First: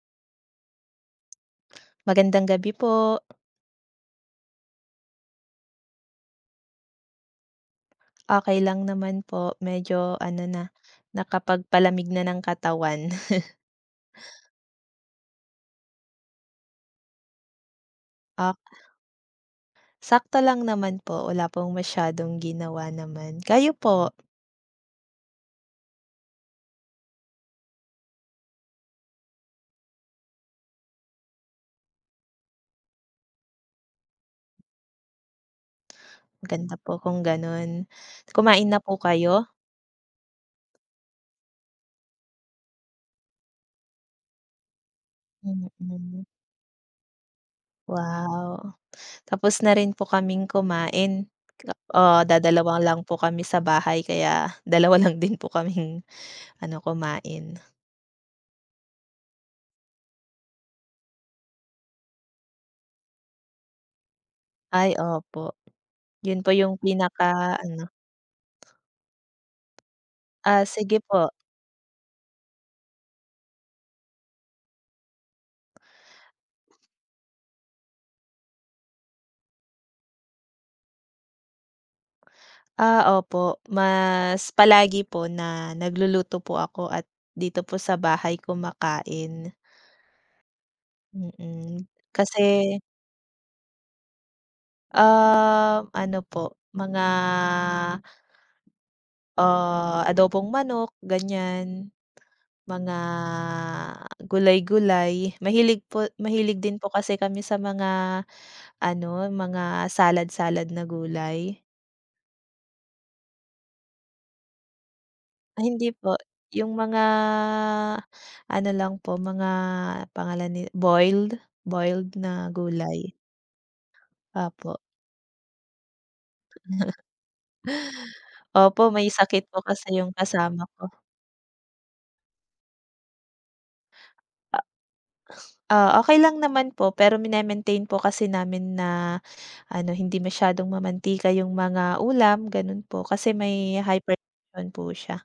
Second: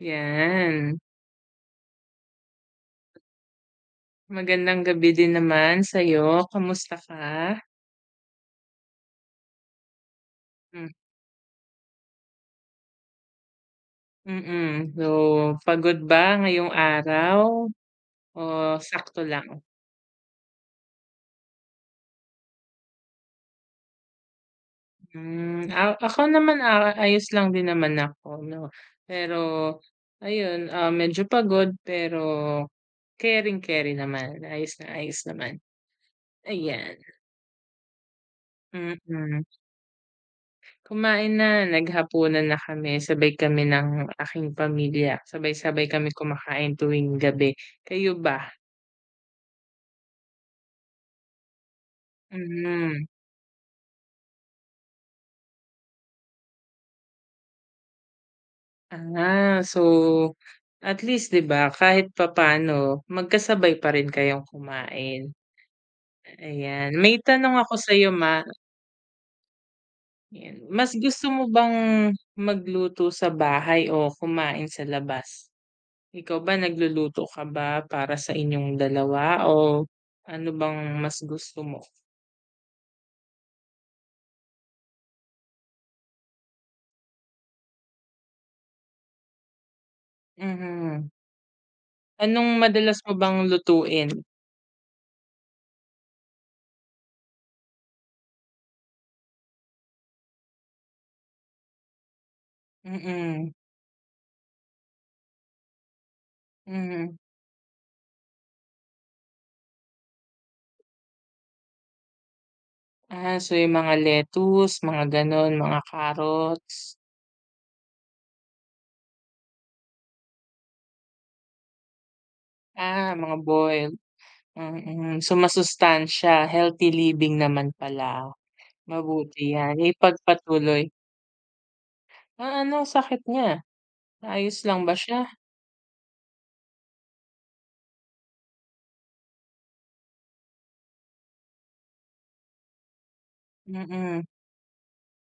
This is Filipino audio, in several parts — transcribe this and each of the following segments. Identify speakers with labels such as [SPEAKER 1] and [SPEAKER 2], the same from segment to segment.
[SPEAKER 1] 'Yan.
[SPEAKER 2] Magandang gabi po.
[SPEAKER 1] Magandang gabi din naman sa'yo, kamusta ka?
[SPEAKER 2] Okey lang naman po, medyo ano na,
[SPEAKER 1] Hmm, mm.
[SPEAKER 2] nakapagpalamig na ng katawan.
[SPEAKER 1] Mm-mm. So, pagod ba ngayong araw o
[SPEAKER 2] Ah,
[SPEAKER 1] sakto lang?
[SPEAKER 2] sakto lang naman po, wala pong masyadong ginawa naman. Kayo po?
[SPEAKER 1] Hmm, a ako naman, ayos lang din naman ako 'no, pero ayun, medyo pagod pero, caring caring naman, ayos na ayos naman,
[SPEAKER 2] Maganda po
[SPEAKER 1] ayan.
[SPEAKER 2] kung gano'n. Kumain na
[SPEAKER 1] Mm.
[SPEAKER 2] po
[SPEAKER 1] Mm.
[SPEAKER 2] kayo?
[SPEAKER 1] Kumain na, naghapunan na kami, sabay kami ng aking pamilya, sabay-sabay kami
[SPEAKER 2] Mm.
[SPEAKER 1] kumakain tuwing gabi. Kayo ba?
[SPEAKER 2] Wow! Tapos na rin po kaming kumain. Oo, dadalawa lang
[SPEAKER 1] Mm.
[SPEAKER 2] po kami sa bahay kaya dalawa lang din po kaming ano, kumain.
[SPEAKER 1] Ah, so at least 'di ba kahit papaano magkasabay pa rin kayong
[SPEAKER 2] Ay,
[SPEAKER 1] kumain,
[SPEAKER 2] opo. 'Yun po yung
[SPEAKER 1] ayan. May tanong ako
[SPEAKER 2] pinaka-ano
[SPEAKER 1] sa iyo,
[SPEAKER 2] ah,
[SPEAKER 1] yan, mas
[SPEAKER 2] sige po.
[SPEAKER 1] gusto mo bang magluto sa bahay o kumain sa labas? Ikaw ba nagluluto ka ba para sa inyong dalawa o ano bang mas gusto mo?
[SPEAKER 2] Ah, opo. Mas palagi po na nagluluto po ako at dito po sa bahay kumakain.
[SPEAKER 1] Mhm.
[SPEAKER 2] Mm. Kasi,
[SPEAKER 1] Anong madalas mo bang lutuin?
[SPEAKER 2] ano po, mga, ah, adobong manok, ganyan, mga
[SPEAKER 1] Mm,
[SPEAKER 2] gulay-gulay. Mahilig po mahilig din po kasi
[SPEAKER 1] mhm.
[SPEAKER 2] kami sa mga ano, mga salad-salad na gulay.
[SPEAKER 1] Ah, so yung mga lettuce, mga gano'n,
[SPEAKER 2] Ay
[SPEAKER 1] mga
[SPEAKER 2] hindi po, yung
[SPEAKER 1] carrots,
[SPEAKER 2] mga ano lang po, mga pangalan ni boiled, boiled na gulay,
[SPEAKER 1] mga boiled,
[SPEAKER 2] opo.
[SPEAKER 1] mm. So masustansya, healthy living naman pala.
[SPEAKER 2] Opo, may sakit
[SPEAKER 1] Mabuti
[SPEAKER 2] po
[SPEAKER 1] 'yan,
[SPEAKER 2] kasi yung kasama
[SPEAKER 1] ipagpatuloy.
[SPEAKER 2] ko.
[SPEAKER 1] Ah, ano sakit niya? Ayos lang ba siya?
[SPEAKER 2] Ah, okey lang naman po pero mine po kasi namin na ano, hindi masyadong mamantika yung mga ulam, gano'n po, kasi may
[SPEAKER 1] Mm.
[SPEAKER 2] hypertension po siya.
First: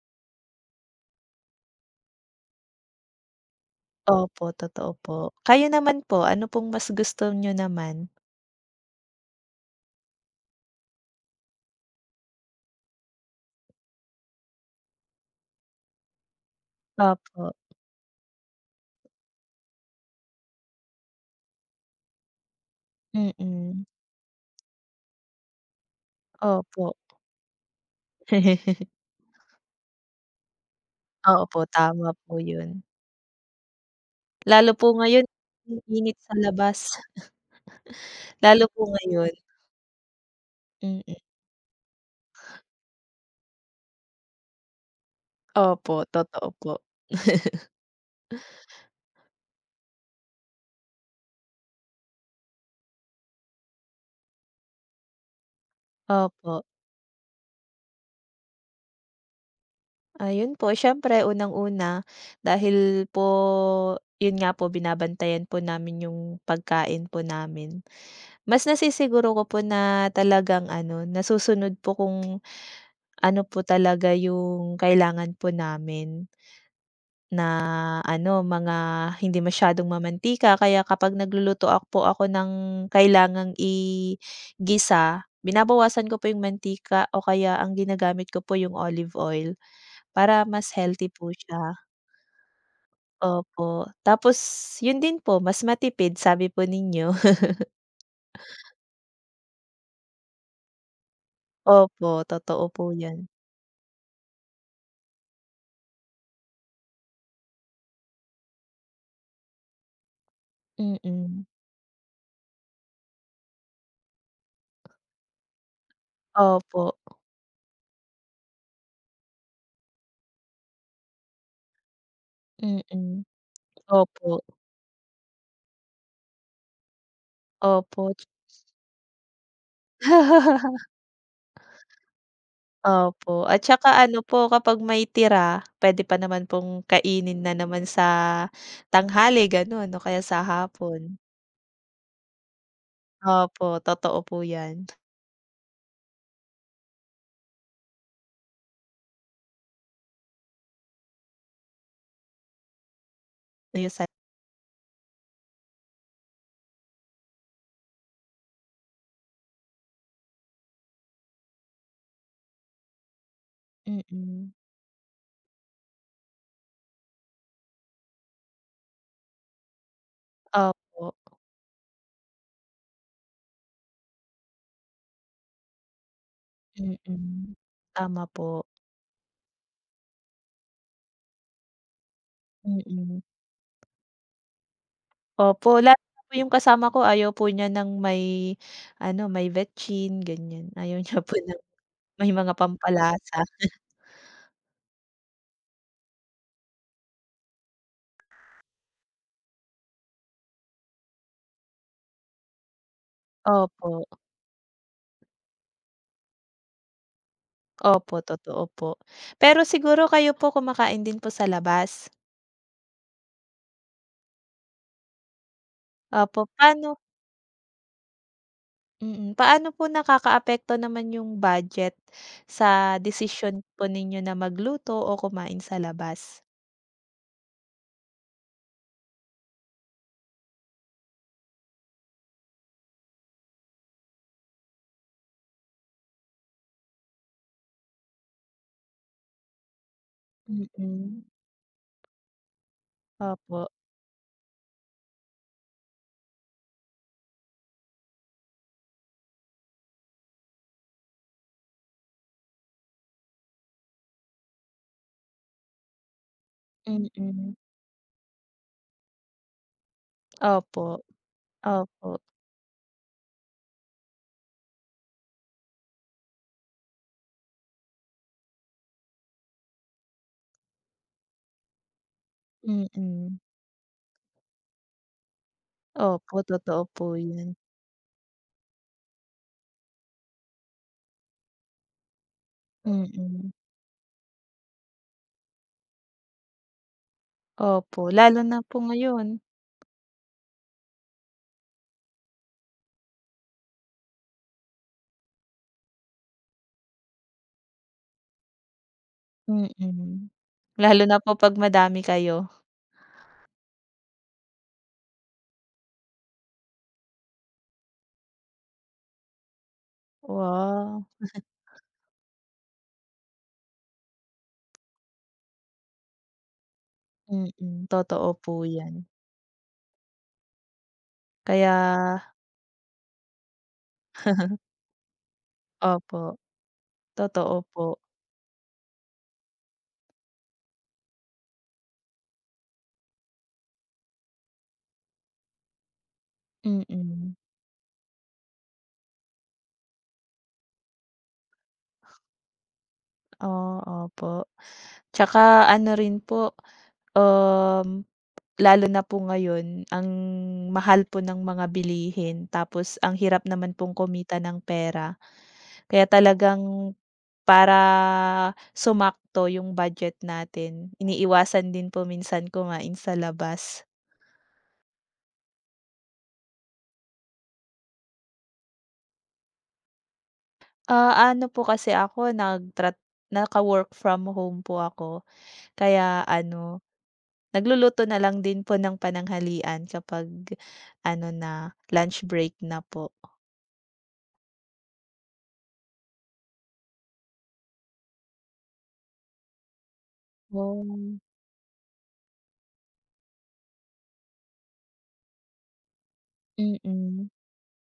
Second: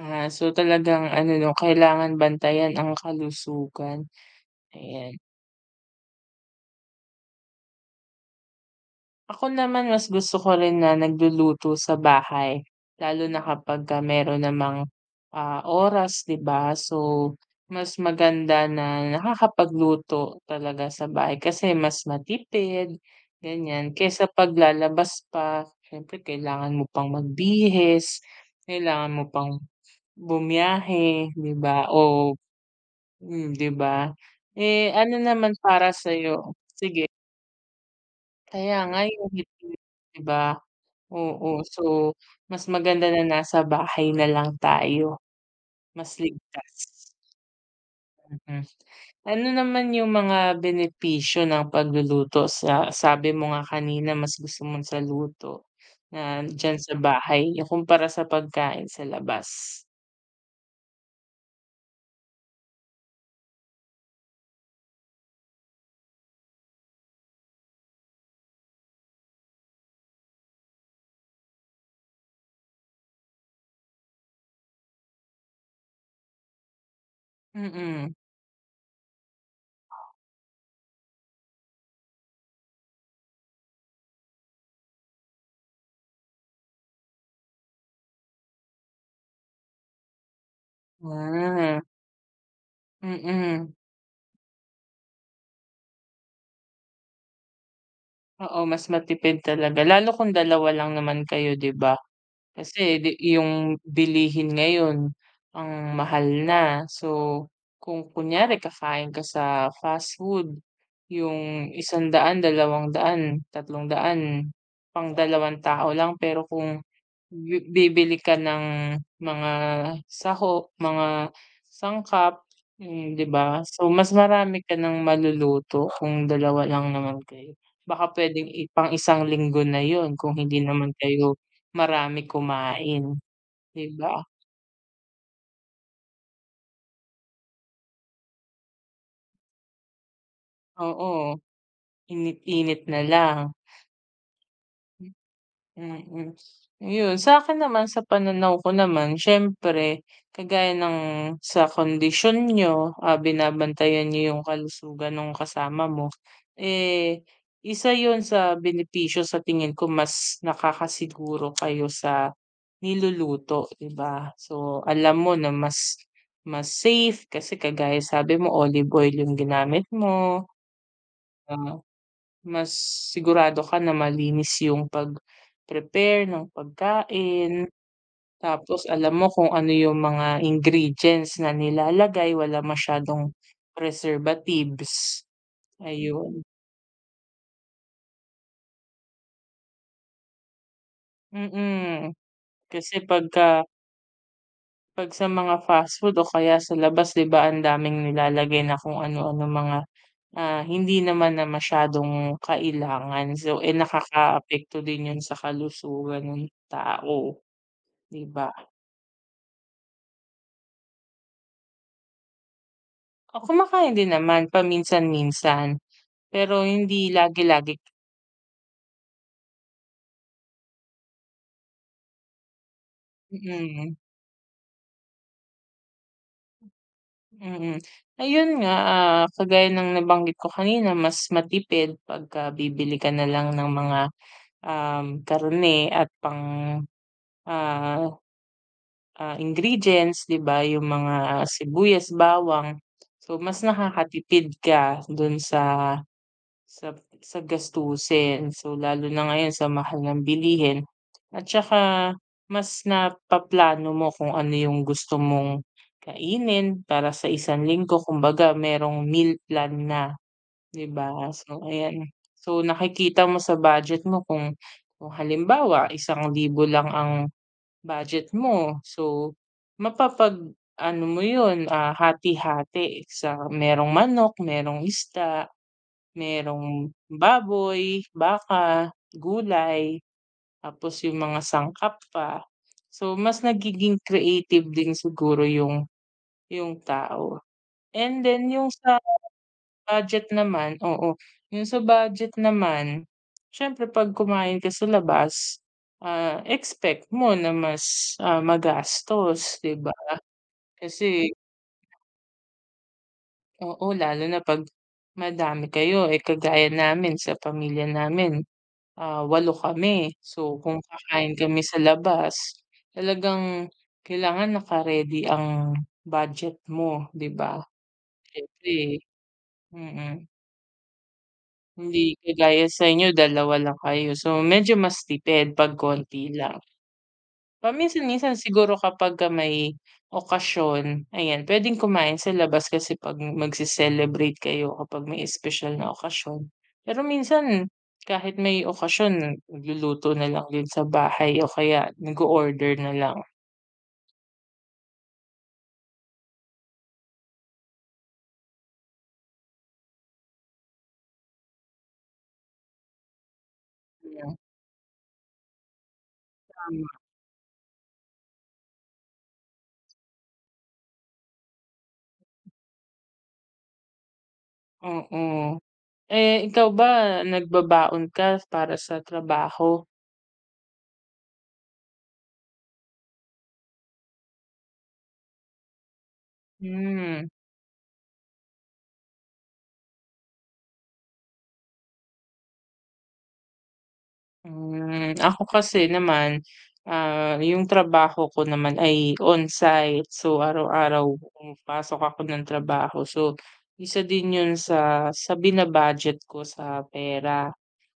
[SPEAKER 1] Ah, so talagang ano 'no, kailangan bantayan ang kalusugan,
[SPEAKER 2] Opo, totoo
[SPEAKER 1] ayan.
[SPEAKER 2] po. Kayo naman po, ano pong mas gusto nyo naman?
[SPEAKER 1] Ako naman mas gusto ko rin na nagluluto sa bahay, lalo na kapagka meron namang, oras 'di ba? So,
[SPEAKER 2] Opo,
[SPEAKER 1] mas maganda na nakakapagluto talaga sa bahay kasi mas matipid,
[SPEAKER 2] mm,
[SPEAKER 1] ganyan. Kaysa paglalabas pa, siyempre kailangan mo
[SPEAKER 2] opo.
[SPEAKER 1] pang magbihis, kailangan mo pang bumiyahe
[SPEAKER 2] Oo
[SPEAKER 1] 'di
[SPEAKER 2] po,
[SPEAKER 1] ba?
[SPEAKER 2] tama po
[SPEAKER 1] O
[SPEAKER 2] yun.
[SPEAKER 1] 'di ba?
[SPEAKER 2] Lalo po
[SPEAKER 1] Eh, ano
[SPEAKER 2] ngayon,
[SPEAKER 1] naman
[SPEAKER 2] ang
[SPEAKER 1] para sa
[SPEAKER 2] init sa labas.
[SPEAKER 1] sige,
[SPEAKER 2] Lalo
[SPEAKER 1] kaya
[SPEAKER 2] po
[SPEAKER 1] nga yung
[SPEAKER 2] ngayon,
[SPEAKER 1] ngiti, 'di ba?
[SPEAKER 2] mm.
[SPEAKER 1] Oo, so mas maganda na nasa bahay na lang tayo,
[SPEAKER 2] Opo,
[SPEAKER 1] mas
[SPEAKER 2] totoo po.
[SPEAKER 1] ligtas. Mm. Ano naman yung mga benepisyo ng pagluluto sa sabi mo nga kanina mas gusto mo sa luto na
[SPEAKER 2] Opo.
[SPEAKER 1] diyan sa bahay yung kumpara sa pagkain sa labas?
[SPEAKER 2] Ayun po, siyempre unang-una, dahil po, yun nga po binabantayan po namin yung pagkain po namin. Mas nasisiguro ko po na talagang ano, nasusunod po kung ano po talaga yung kailangan po namin. Na
[SPEAKER 1] Mm.
[SPEAKER 2] ano, mga hindi masyadong mamantika kaya kapag nagluluto ako po ng kailangang i-gisa, binabawasan ko po yung mantika o kaya ang ginagamit ko po yung olive oil para mas healthy po
[SPEAKER 1] Ah,
[SPEAKER 2] siya.
[SPEAKER 1] mm.
[SPEAKER 2] Opo, tapos yun din po mas matipid sabi po ninyo.
[SPEAKER 1] Oo, mas matipid talaga lalo kung dalawa lang naman kayo 'di ba?
[SPEAKER 2] Opo, totoo po
[SPEAKER 1] Kasi di
[SPEAKER 2] yun.
[SPEAKER 1] yung bilihin ngayon ang mahal na. So, kung kunyari kakain ka sa fast food,
[SPEAKER 2] Mm.
[SPEAKER 1] yung isang daan, dalawang daan tatlong daan pang dalawang tao lang. Pero kung
[SPEAKER 2] Opo,
[SPEAKER 1] bibili ka ng mga saho, mga sangkap,
[SPEAKER 2] mm.
[SPEAKER 1] 'di ba? So, mas
[SPEAKER 2] Opo,
[SPEAKER 1] marami ka ng maluluto kung dalawa lang naman kayo. Baka
[SPEAKER 2] opo.
[SPEAKER 1] puwedeng pang isang linggo na 'yun kung hindi naman kayo marami kumain,
[SPEAKER 2] Opo, at
[SPEAKER 1] 'di
[SPEAKER 2] saka
[SPEAKER 1] ba?
[SPEAKER 2] ano po kapag may tira, puwede pa naman pong kainin na naman sa tanghali gano'n o kaya sa hapon.
[SPEAKER 1] Oo, init-init na lang.
[SPEAKER 2] Opo, totoo po 'yan.
[SPEAKER 1] Mm. Yun, sa akin naman sa pananaw ko naman siyempre kagaya ng sa kondisyon niyo,
[SPEAKER 2] Ayun
[SPEAKER 1] binabantayan
[SPEAKER 2] sa
[SPEAKER 1] niyo yung kalusugan ng kasama mo, eh, isa yun sa benepisyo sa tingin ko mas nakakasiguro kayo sa niluluto, 'di ba?
[SPEAKER 2] mm,
[SPEAKER 1] So, alam mo na mas mas safe kasi kagaya sabi mo olive oil yung ginamit mo,
[SPEAKER 2] opo,
[SPEAKER 1] ah mas sigurado ka na malinis yung pag-prepare ng pagkain,
[SPEAKER 2] mm. Tama po,
[SPEAKER 1] tapos alam mo kung ano yung mga ingredients na nilalagay, wala
[SPEAKER 2] mm.
[SPEAKER 1] masyadong preservatives,
[SPEAKER 2] Opo, lalo na po
[SPEAKER 1] ayun.
[SPEAKER 2] yung kasama ko ayaw po niya ng may ano, may vetchin ganyan, ayaw niya po ng
[SPEAKER 1] Mm,
[SPEAKER 2] may mga
[SPEAKER 1] kasi
[SPEAKER 2] pampalasa.
[SPEAKER 1] 'pag sa mga fast food o kaya sa labas 'di ba ang daming nilalagay na kung ano ano mga, hindi naman na masyadong kailangan. So, eh,
[SPEAKER 2] Opo,
[SPEAKER 1] nakakaapekto din yun sa kalusugan ng tao,
[SPEAKER 2] opo,
[SPEAKER 1] 'di ba?
[SPEAKER 2] totoo po. Pero siguro kayo po kumakain din po sa labas?
[SPEAKER 1] Oh, kumakain din naman paminsan-minsan,
[SPEAKER 2] Opo,
[SPEAKER 1] pero
[SPEAKER 2] paano
[SPEAKER 1] hindi lagi-lagi.
[SPEAKER 2] mm, paano po nakakaapekto naman yung budget sa desisyon po
[SPEAKER 1] Mm,
[SPEAKER 2] ninyo na magluto o kumain sa labas?
[SPEAKER 1] mm. Ayun nga, kagaya ng nabanggit ko kanina mas matipid pagka bibili ka na lang ng mga, karne at pang, ah, ingredients 'di ba, yung
[SPEAKER 2] Mm.
[SPEAKER 1] mga sibuyas, bawang. So mas
[SPEAKER 2] Opo,
[SPEAKER 1] nakakatipid ka dun Sa sa gastusin. So, lalo na ngayon sa mahal ng bilihin at saka mas napaplano mo kung ano yung gusto mong kainin para sa
[SPEAKER 2] mm.
[SPEAKER 1] isang linggo. Kumbaga merong meal plan na,
[SPEAKER 2] Opo,
[SPEAKER 1] 'di ba? So,
[SPEAKER 2] opo,
[SPEAKER 1] ayan. So, nakikita mo sa budget mo kung halimbawa isang libo lang ang budget mo. So, mapapag-ano mo 'yun, hati-hati sa
[SPEAKER 2] mm.
[SPEAKER 1] merong manok, merong isda.
[SPEAKER 2] Opo, totoo
[SPEAKER 1] Merong
[SPEAKER 2] po yun.
[SPEAKER 1] baboy, baka, gulay, tapos yung mga sangkap pa. So, mas
[SPEAKER 2] Mm.
[SPEAKER 1] nagiging creative din siguro yung tao.
[SPEAKER 2] Opo,
[SPEAKER 1] And
[SPEAKER 2] lalo
[SPEAKER 1] then
[SPEAKER 2] na
[SPEAKER 1] yung
[SPEAKER 2] po
[SPEAKER 1] sa
[SPEAKER 2] ngayon.
[SPEAKER 1] budget naman, oo, yung sa budget naman, siyempre 'pag kumain ka sa labas, expect mo na mas, magastos, 'di ba?
[SPEAKER 2] Mm. Lalo na
[SPEAKER 1] Kasi
[SPEAKER 2] po 'pag madami kayo.
[SPEAKER 1] oo, lalo na 'pag madami kayo, eh, kagaya namin sa pamilya namin. Ah, 8 kami. So, kung
[SPEAKER 2] Wow,
[SPEAKER 1] kakain kami sa labas, talagang kailangan naka-ready ang budget mo, 'di ba?
[SPEAKER 2] mm, totoo po
[SPEAKER 1] Siyempre
[SPEAKER 2] yan.
[SPEAKER 1] mm.
[SPEAKER 2] Kaya
[SPEAKER 1] Hindi kagaya sa inyo, dalawa lang kayo. So, medyo mas tipid 'pag
[SPEAKER 2] opo,
[SPEAKER 1] konti lang.
[SPEAKER 2] totoo po,
[SPEAKER 1] Paminsan-minsan siguro kapagka may okasyon, ayan, puwedeng kumain sa labas kasi 'pag magse-celebrate kayo kapag may espesyal na okasyon. Pero
[SPEAKER 2] mm.
[SPEAKER 1] minsan kahit may okasyon nagluluto na lang din sa bahay o kaya nag-o-order na lang.
[SPEAKER 2] Oo, opo. Tsaka ano rin po, um, lalo na po ngayon ang mahal po ng mga bilihin tapos ang hirap naman pong
[SPEAKER 1] Mm,
[SPEAKER 2] kumita ng pera. Kaya
[SPEAKER 1] tama.
[SPEAKER 2] talagang para sumakto yung budget natin, iniiwasan din po minsan kumain sa labas.
[SPEAKER 1] Mm. Eh, ikaw ba nagbabaon ka para sa trabaho?
[SPEAKER 2] Ah, ano po kasi ako nagtra naka-work from home po ako, kaya ano
[SPEAKER 1] Hmm.
[SPEAKER 2] nagluluto na lang din po ng pananghalian kapag ano na, lunch break na po.
[SPEAKER 1] Ako kasi naman, yung trabaho ko naman ay on-site. So, araw-araw
[SPEAKER 2] Oh.
[SPEAKER 1] pumapasok ako ng trabaho. So, isa din yun sa bina-budget ko sa
[SPEAKER 2] Mm,
[SPEAKER 1] pera.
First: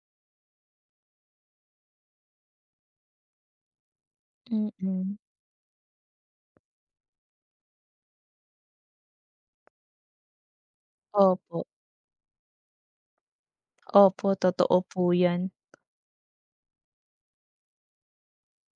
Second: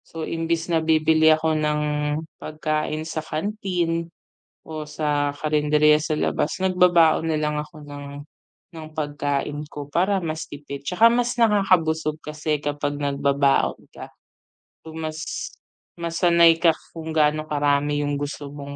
[SPEAKER 1] So, imbis na bibili ako ng pagkain sa kantin o
[SPEAKER 2] mm.
[SPEAKER 1] sa karinderya sa labas, nagbabaon na lang ako ng pagkain ko para mas tipid. Tsaka mas
[SPEAKER 2] Opo,
[SPEAKER 1] nakakabusog kasi kapag nagbabaon ka.
[SPEAKER 2] opo totoo
[SPEAKER 1] So,
[SPEAKER 2] po
[SPEAKER 1] mas
[SPEAKER 2] 'yan.
[SPEAKER 1] masanay ka kung gaano karami yung gusto mong,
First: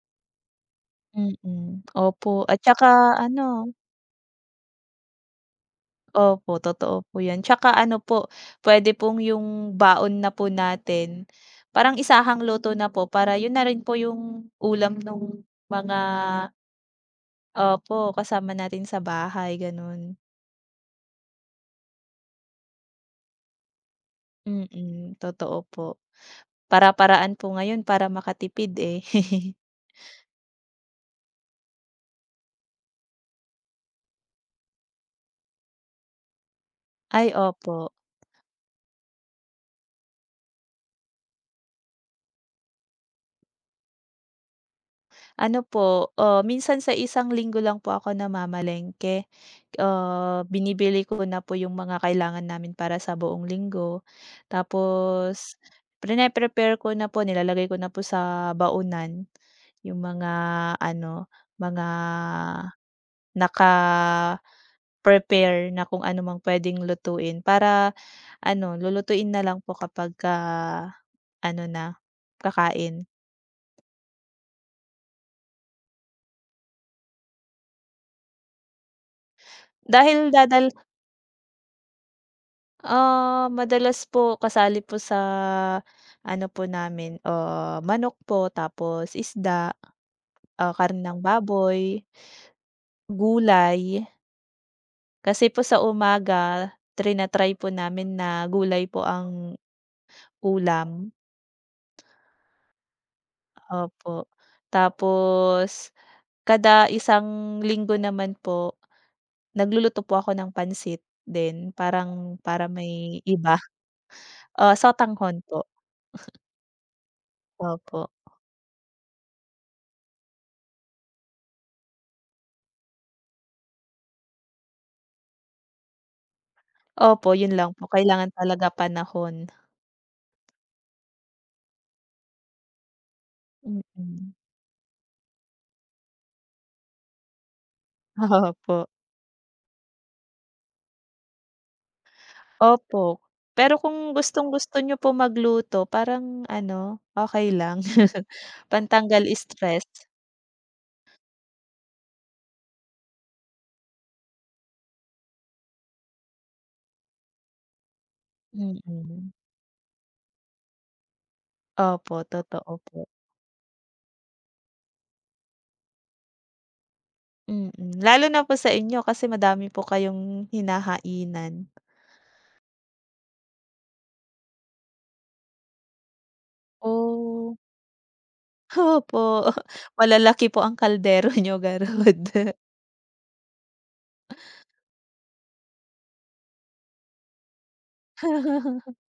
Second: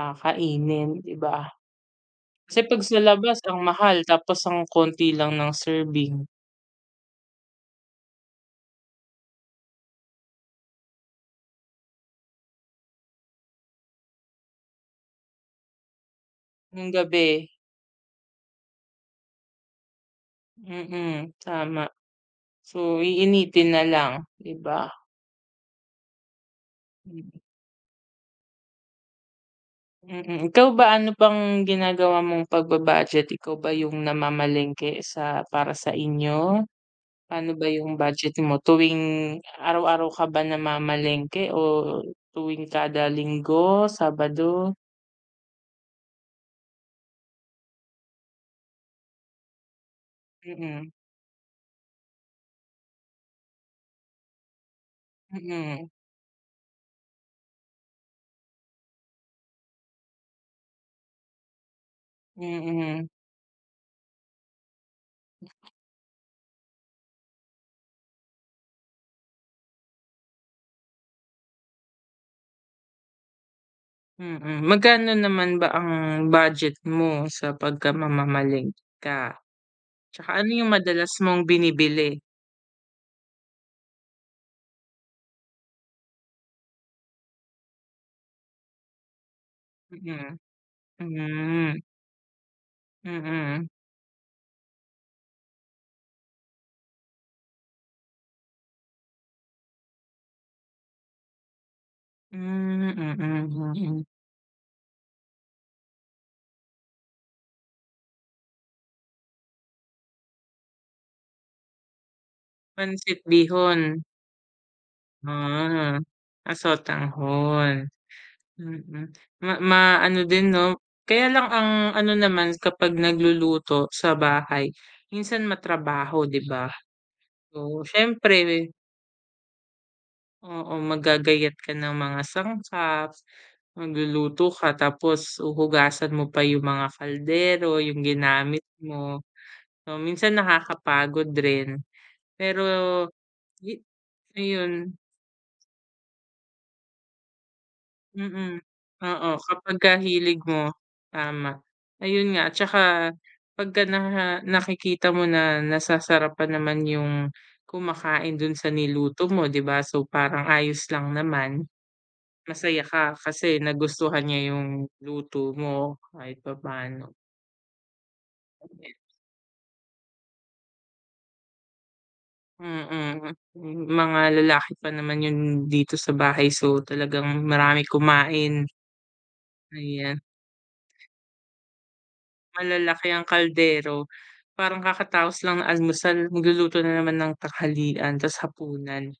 [SPEAKER 1] kainin, 'di ba?
[SPEAKER 2] Mm, opo
[SPEAKER 1] Kasi
[SPEAKER 2] at
[SPEAKER 1] 'pag
[SPEAKER 2] saka
[SPEAKER 1] sa labas
[SPEAKER 2] ano
[SPEAKER 1] ang mahal tapos ang konti lang ng serving
[SPEAKER 2] opo, totoo po 'yan. Tsaka ano po, puwede pong yung baon na po natin, parang isahang luto na po para yun na rin po yung ulam nung mga
[SPEAKER 1] nung gabi.
[SPEAKER 2] opo, kasama natin sa bahay gano'n.
[SPEAKER 1] Mm, tama. So, iinitin na lang, 'di ba?
[SPEAKER 2] Mm, totoo po.
[SPEAKER 1] Mm,
[SPEAKER 2] Para-paraan po ngayon para makatipid, eh.
[SPEAKER 1] mm. Ikaw ba ano bang ginagawa mong pagba-budget? Ikaw ba yung namamalengke para sa inyo?
[SPEAKER 2] Ay,
[SPEAKER 1] Paano ba
[SPEAKER 2] opo.
[SPEAKER 1] yung budget mo? Tuwing araw-araw ka ba namamalengke o tuwing kada Linggo, Sabado?
[SPEAKER 2] Ano po, ah, minsan sa isang linggo lang po ako namamalengke. Ah,
[SPEAKER 1] Mm,
[SPEAKER 2] binibili ko na po yung mga kailangan namin para sa buong linggo. Tapos
[SPEAKER 1] mm,
[SPEAKER 2] prine-prepare ko na po, nilalagay ko na po sa baunan yung mga ano, mga
[SPEAKER 1] mm,
[SPEAKER 2] naka-prepare na kung ano mang puwedeng lutuin para ano, lulutuin na lang po kapagka ano na, kakain.
[SPEAKER 1] mm. Magkano naman ba ang budget mo sa pagka mamamalengke ka?
[SPEAKER 2] Dahil
[SPEAKER 1] Tsaka ano
[SPEAKER 2] dadal
[SPEAKER 1] yung madalas mong binibili?
[SPEAKER 2] ah, madalas po kasali po sa ano po namin, ah, manok po, tapos isda,
[SPEAKER 1] Mm,
[SPEAKER 2] ah, karne ng
[SPEAKER 1] hmm,
[SPEAKER 2] baboy,
[SPEAKER 1] mm.
[SPEAKER 2] gulay. Kasi po sa umaga trina-try po namin na gulay po ang ulam,
[SPEAKER 1] Hmm, mm, mm.
[SPEAKER 2] opo. Tapos kada isang linggo naman po nagluluto po ako ng pansit din parang para may
[SPEAKER 1] Pansit
[SPEAKER 2] iba,
[SPEAKER 1] bihon,
[SPEAKER 2] ah, sotanghon po,
[SPEAKER 1] ah, aso tanghon,
[SPEAKER 2] opo.
[SPEAKER 1] mm. Ma ma ano din 'no, kaya lang ang ano naman kapag nagluluto sa bahay minsan matrabaho 'di ba?
[SPEAKER 2] Opo, yun lang po
[SPEAKER 1] So,
[SPEAKER 2] kailangan talaga
[SPEAKER 1] siyempre
[SPEAKER 2] panahon.
[SPEAKER 1] oo, magagayat ka ng mga sangkap,
[SPEAKER 2] Mm,
[SPEAKER 1] magluluto ka tapos uhugasan mo pa yung mga kaldero, yung ginamit
[SPEAKER 2] opo,
[SPEAKER 1] mo. So, minsan nakakapagod rin. Pero
[SPEAKER 2] opo. Pero
[SPEAKER 1] gi
[SPEAKER 2] kung gustong-gusto
[SPEAKER 1] ayun,
[SPEAKER 2] niyo po magluto parang ano, okey lang.
[SPEAKER 1] mm.
[SPEAKER 2] Pantanggal
[SPEAKER 1] Oo,
[SPEAKER 2] stress.
[SPEAKER 1] kapagka hilig mo, tama. Ayun nga, tsaka pagka nakikita mo na nasasarapan naman yung kumakain dun sa niluto
[SPEAKER 2] Mm,
[SPEAKER 1] mo, 'di ba? So, parang ayos lang naman.
[SPEAKER 2] opo totoo
[SPEAKER 1] Masaya
[SPEAKER 2] po.
[SPEAKER 1] ka kasi nagustuhan niya yung luto mo kahit papaano.
[SPEAKER 2] Mm, lalo na po sa inyo kasi madami po kayong hinahainan.
[SPEAKER 1] Mm, hmm, mga lalaki pa naman yun dito sa bahay so talagang
[SPEAKER 2] Oh,
[SPEAKER 1] marami kumain,
[SPEAKER 2] opo.
[SPEAKER 1] ayan.
[SPEAKER 2] Malalaki po ang kaldero niyo, garud.
[SPEAKER 1] Malalaki ang kaldero, parang kakataos lang ng almusal magluluto na naman ng tanghalian tas hapunan,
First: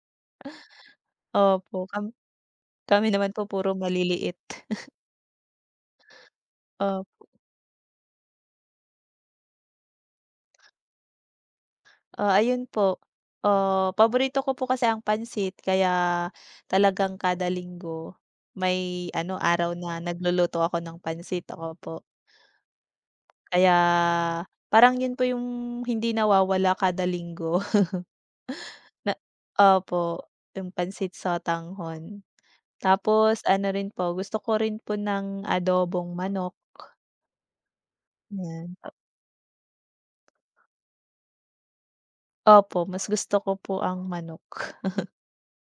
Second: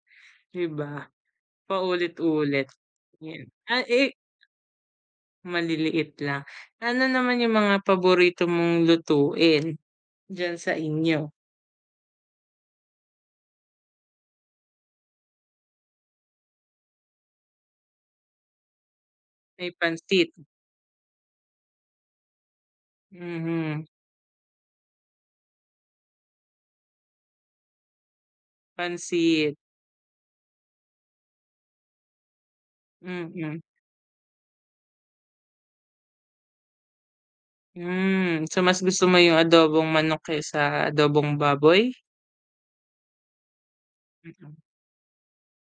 [SPEAKER 1] 'di ba?
[SPEAKER 2] Opo, kam
[SPEAKER 1] Paulit-ulit,
[SPEAKER 2] kami naman po
[SPEAKER 1] yan.
[SPEAKER 2] puro
[SPEAKER 1] Ah, eh,
[SPEAKER 2] maliliit.
[SPEAKER 1] maliliit lang. Ano
[SPEAKER 2] O
[SPEAKER 1] naman yung mga paborito mong lutuin diyan sa inyo?
[SPEAKER 2] ah, ayun po. Ah, paborito ko po kasi ang pansit kaya talagang kada linggo may ano,
[SPEAKER 1] May
[SPEAKER 2] araw na
[SPEAKER 1] pansit?
[SPEAKER 2] nagluluto ako ng pansit, opo. Kaya
[SPEAKER 1] Mhm,
[SPEAKER 2] parang yun po yung hindi nawawala kada linggo na
[SPEAKER 1] pansit.
[SPEAKER 2] opo, yung pansit sa tanghon. Tapos
[SPEAKER 1] Mm.
[SPEAKER 2] ano rin po, gusto ko rin po ng adobong manok,
[SPEAKER 1] So
[SPEAKER 2] yan.
[SPEAKER 1] mas gusto mo yung adobong manok kaysa adobong baboy?
[SPEAKER 2] Opo, mas gusto ko po ang
[SPEAKER 1] Mm.
[SPEAKER 2] manok.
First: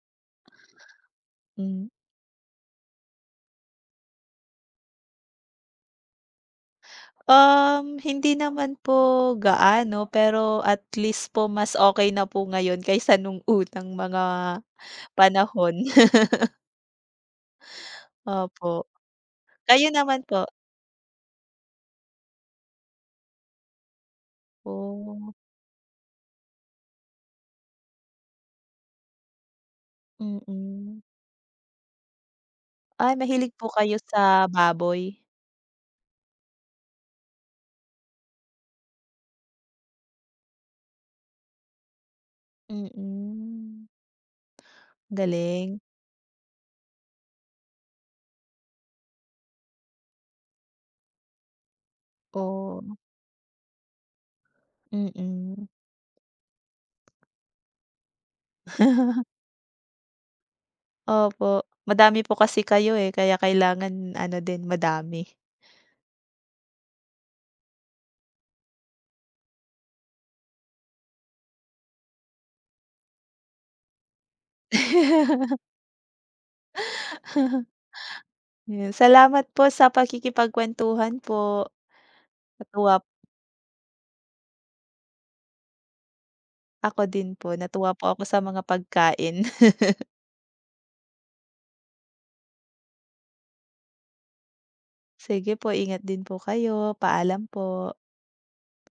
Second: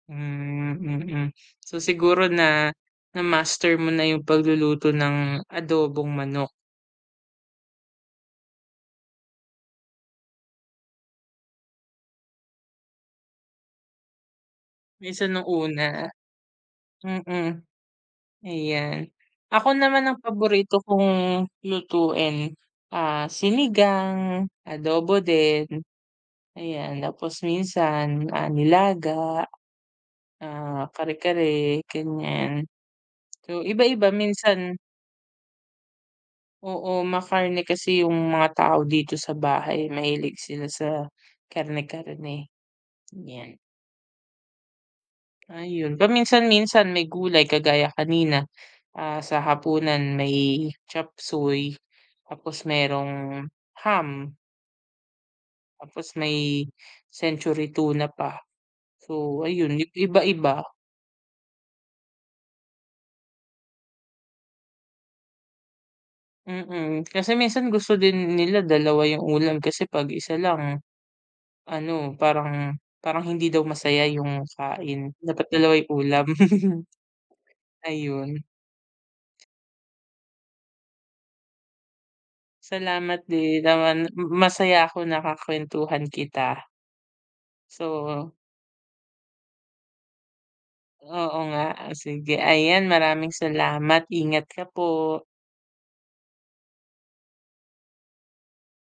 [SPEAKER 1] Hmm, mm. So
[SPEAKER 2] Hmm.
[SPEAKER 1] siguro na na-master mo na yung pagluluto ng adobong manok,
[SPEAKER 2] Hindi naman po gaano, pero at least po mas okey na po ngayon kaysa nung unang mga
[SPEAKER 1] kaysa nung
[SPEAKER 2] panahon.
[SPEAKER 1] una. Mm,
[SPEAKER 2] Opo,
[SPEAKER 1] ayan. Ako
[SPEAKER 2] kayo
[SPEAKER 1] naman ang
[SPEAKER 2] naman po?
[SPEAKER 1] paborito kong lutuin, sinigang, adobo
[SPEAKER 2] Oh,
[SPEAKER 1] din, ayan. Tapos minsan, nilaga,
[SPEAKER 2] mm.
[SPEAKER 1] kare-kare, ganyan.
[SPEAKER 2] Ay mahilig
[SPEAKER 1] So,
[SPEAKER 2] po kayo
[SPEAKER 1] iba-iba
[SPEAKER 2] sa
[SPEAKER 1] minsan
[SPEAKER 2] baboy?
[SPEAKER 1] oo, makarne kasi yung mga tao dito sa bahay, mahilig sila sa karne-karne, yan.
[SPEAKER 2] Mm, galing.
[SPEAKER 1] Ayun, paminsan-minsan may gulay kagaya kanina, sa hapunan may chop suey, tapos
[SPEAKER 2] Oh,
[SPEAKER 1] merong ham,
[SPEAKER 2] mm.
[SPEAKER 1] tapos may century tuna pa. So, ayun iba-iba,
[SPEAKER 2] Opo, madami po kasi kayo, eh, kaya kailangan ano din madami.
[SPEAKER 1] mm. Kasi minsan gusto din nila dalawa yung ulam kasi 'pag isa lang ano, parang parang hindi daw masaya yung kain, dapat dalawa yung ulam. Ayun,
[SPEAKER 2] Yun, salamat po sa pakikipagkuwentuhan po. Natuwa
[SPEAKER 1] salamat din naman masaya ako nakakwentuhan kita.
[SPEAKER 2] ako din po, natuwa po ako
[SPEAKER 1] So
[SPEAKER 2] sa mga pagkain.
[SPEAKER 1] oo nga, sige ayan maraming salamat, ingat ka po.
[SPEAKER 2] Sige po, ingat din po kayo. Paalam po.